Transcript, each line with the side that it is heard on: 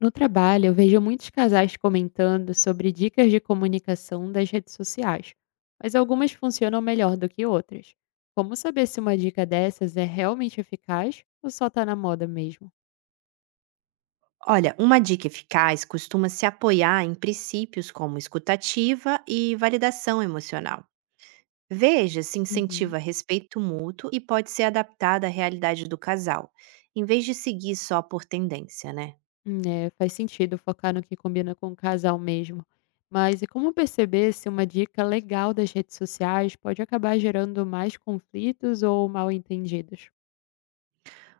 left: No trabalho, eu vejo muitos casais comentando sobre dicas de comunicação das redes sociais, mas algumas funcionam melhor do que outras. Como saber se uma dica dessas é realmente eficaz ou só tá na moda mesmo?
right: Olha, uma dica eficaz costuma se apoiar em princípios como escutativa e validação emocional. Veja se
left: Uhum.
right: incentiva respeito mútuo e pode ser adaptada à realidade do casal, em vez de seguir só por tendência, né?
left: É, faz sentido focar no que combina com o casal mesmo. Mas e como perceber se uma dica legal das redes sociais pode acabar gerando mais conflitos ou mal entendidos?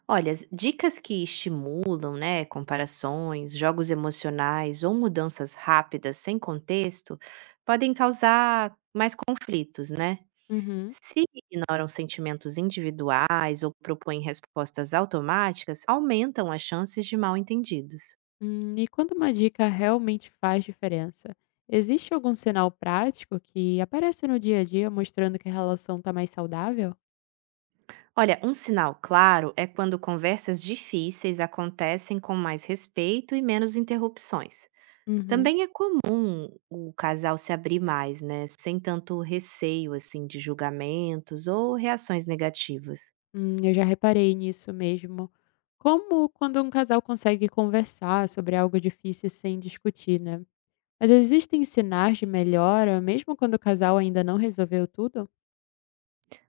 right: Olha, as dicas que estimulam, né, comparações, jogos emocionais ou mudanças rápidas sem contexto podem causar mais conflitos, né?
left: Uhum.
right: Se ignoram sentimentos individuais ou propõem respostas automáticas, aumentam as chances de mal-entendidos.
left: E quando uma dica realmente faz diferença, existe algum sinal prático que aparece no dia a dia mostrando que a relação está mais saudável?
right: Olha, um sinal claro é quando conversas difíceis acontecem com mais respeito e menos interrupções.
left: Uhum.
right: Também é comum o casal se abrir mais, né, sem tanto receio assim de julgamentos ou reações negativas.
left: Eu já reparei nisso mesmo. Como quando um casal consegue conversar sobre algo difícil sem discutir, né? Mas existem sinais de melhora, mesmo quando o casal ainda não resolveu tudo?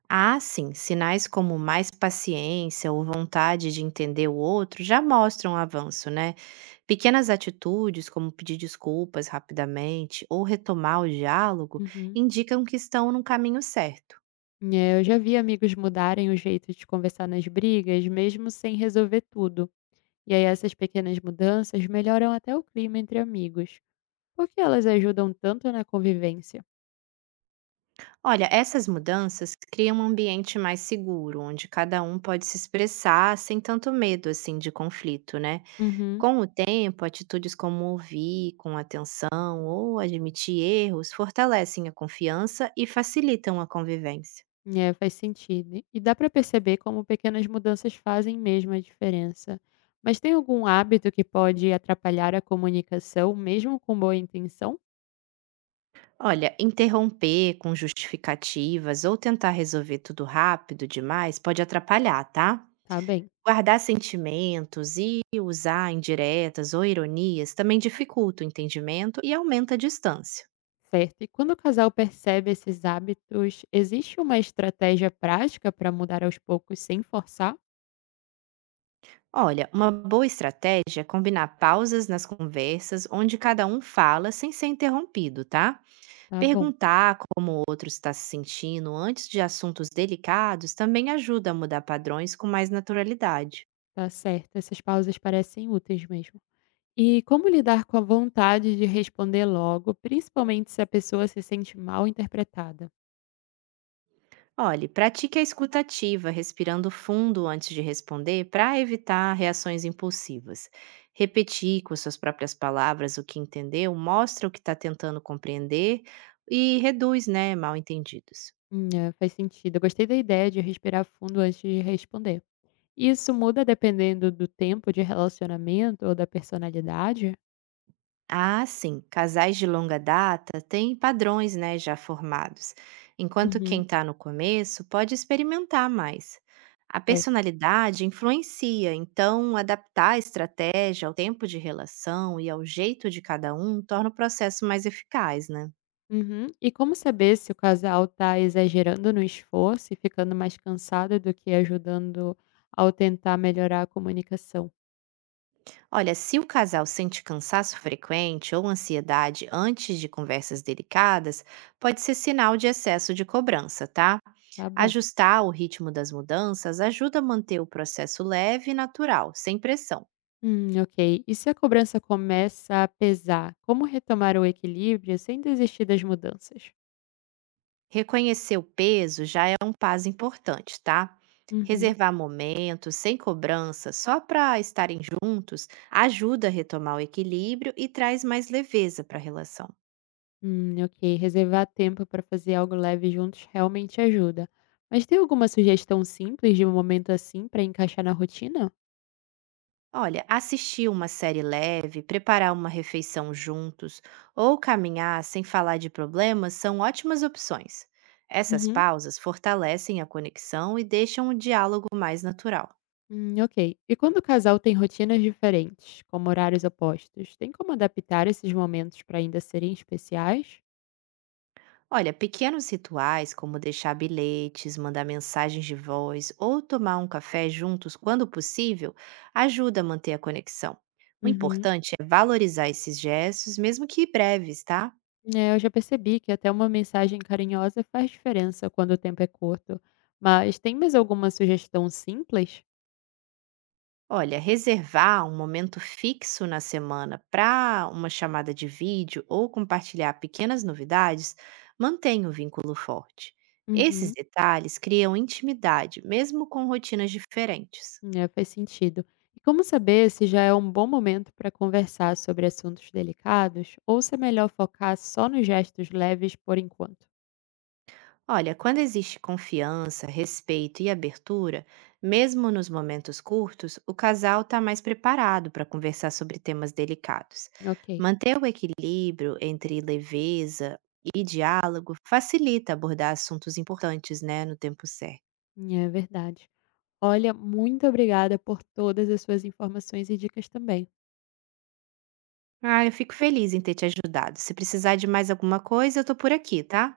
right: Há sim, sinais como mais paciência ou vontade de entender o outro já mostram avanço, né? Pequenas atitudes, como pedir desculpas rapidamente ou retomar o diálogo,
left: Uhum.
right: indicam que estão no caminho certo.
left: É, eu já vi amigos mudarem o jeito de conversar nas brigas, mesmo sem resolver tudo. E aí essas pequenas mudanças melhoram até o clima entre amigos, porque elas ajudam tanto na convivência.
right: Olha, essas mudanças criam um ambiente mais seguro, onde cada um pode se expressar sem tanto medo assim de conflito, né?
left: Uhum.
right: Com o tempo, atitudes como ouvir com atenção ou admitir erros fortalecem a confiança e facilitam a convivência.
left: É, faz sentido. E dá para perceber como pequenas mudanças fazem mesmo a diferença. Mas tem algum hábito que pode atrapalhar a comunicação, mesmo com boa intenção?
right: Olha, interromper com justificativas ou tentar resolver tudo rápido demais pode atrapalhar, tá?
left: Tá bem,
right: Guardar sentimentos e usar indiretas ou ironias também dificulta o entendimento e aumenta a distância.
left: certo. E quando o casal percebe esses hábitos, existe uma estratégia prática para mudar aos poucos sem forçar?
right: Olha, uma boa estratégia é combinar pausas nas conversas onde cada um fala sem ser interrompido, tá?
left: Tá bom,
right: Perguntar como o outro está se sentindo antes de assuntos delicados também ajuda a mudar padrões com mais naturalidade.
left: tá certo. Essas pausas parecem úteis mesmo. E como lidar com a vontade de responder logo, principalmente se a pessoa se sente mal interpretada?
right: Olhe, pratique a escuta ativa, respirando fundo antes de responder para evitar reações impulsivas. Repetir com suas próprias palavras o que entendeu mostra o que está tentando compreender e reduz, né, mal entendidos.
left: É, faz sentido. Eu gostei da ideia de respirar fundo antes de responder. Isso muda dependendo do tempo de relacionamento ou da personalidade?
right: Ah, sim. Casais de longa data têm padrões, né, já formados, enquanto
left: Uhum,
right: quem está no começo pode experimentar mais. A
left: certo.
right: personalidade influencia, então adaptar a estratégia ao tempo de relação e ao jeito de cada um torna o processo mais eficaz, né?
left: Uhum. E como saber se o casal está exagerando no esforço e ficando mais cansado do que ajudando ao tentar melhorar a comunicação?
right: Olha, se o casal sente cansaço frequente ou ansiedade antes de conversas delicadas, pode ser sinal de excesso de cobrança, tá?
left: Tá bom.
right: Ajustar o ritmo das mudanças ajuda a manter o processo leve e natural, sem pressão.
left: Ok. E se a cobrança começa a pesar, como retomar o equilíbrio sem desistir das mudanças?
right: Reconhecer o peso já é um passo importante, tá?
left: Uhum.
right: Reservar momentos sem cobrança só para estarem juntos ajuda a retomar o equilíbrio e traz mais leveza para a relação.
left: Ok. Reservar tempo para fazer algo leve juntos realmente ajuda. Mas tem alguma sugestão simples de um momento assim para encaixar na rotina?
right: Olha, assistir uma série leve, preparar uma refeição juntos ou caminhar sem falar de problemas são ótimas opções. Essas
left: Uhum.
right: pausas fortalecem a conexão e deixam o diálogo mais natural.
left: Ok. E quando o casal tem rotinas diferentes, como horários opostos, tem como adaptar esses momentos para ainda serem especiais?
right: Olha, pequenos rituais como deixar bilhetes, mandar mensagens de voz ou tomar um café juntos quando possível ajuda a manter a conexão. O
left: Uhum.
right: importante é valorizar esses gestos, mesmo que breves, tá?
left: É, eu já percebi que até uma mensagem carinhosa faz diferença quando o tempo é curto. Mas tem mais alguma sugestão simples?
right: Olha, reservar um momento fixo na semana para uma chamada de vídeo ou compartilhar pequenas novidades mantém o vínculo forte. Esses
left: Uhum,
right: detalhes criam intimidade, mesmo com rotinas diferentes.
left: é, faz sentido. E como saber se já é um bom momento para conversar sobre assuntos delicados ou se é melhor focar só nos gestos leves por enquanto?
right: Olha, quando existe confiança, respeito e abertura, mesmo nos momentos curtos, o casal está mais preparado para conversar sobre temas delicados.
left: Ok,
right: Manter o equilíbrio entre leveza e diálogo facilita abordar assuntos importantes, né, no tempo certo.
left: é verdade. Olha, muito obrigada por todas as suas informações e dicas também.
right: Ah, eu fico feliz em ter te ajudado. Se precisar de mais alguma coisa, eu tô por aqui, tá?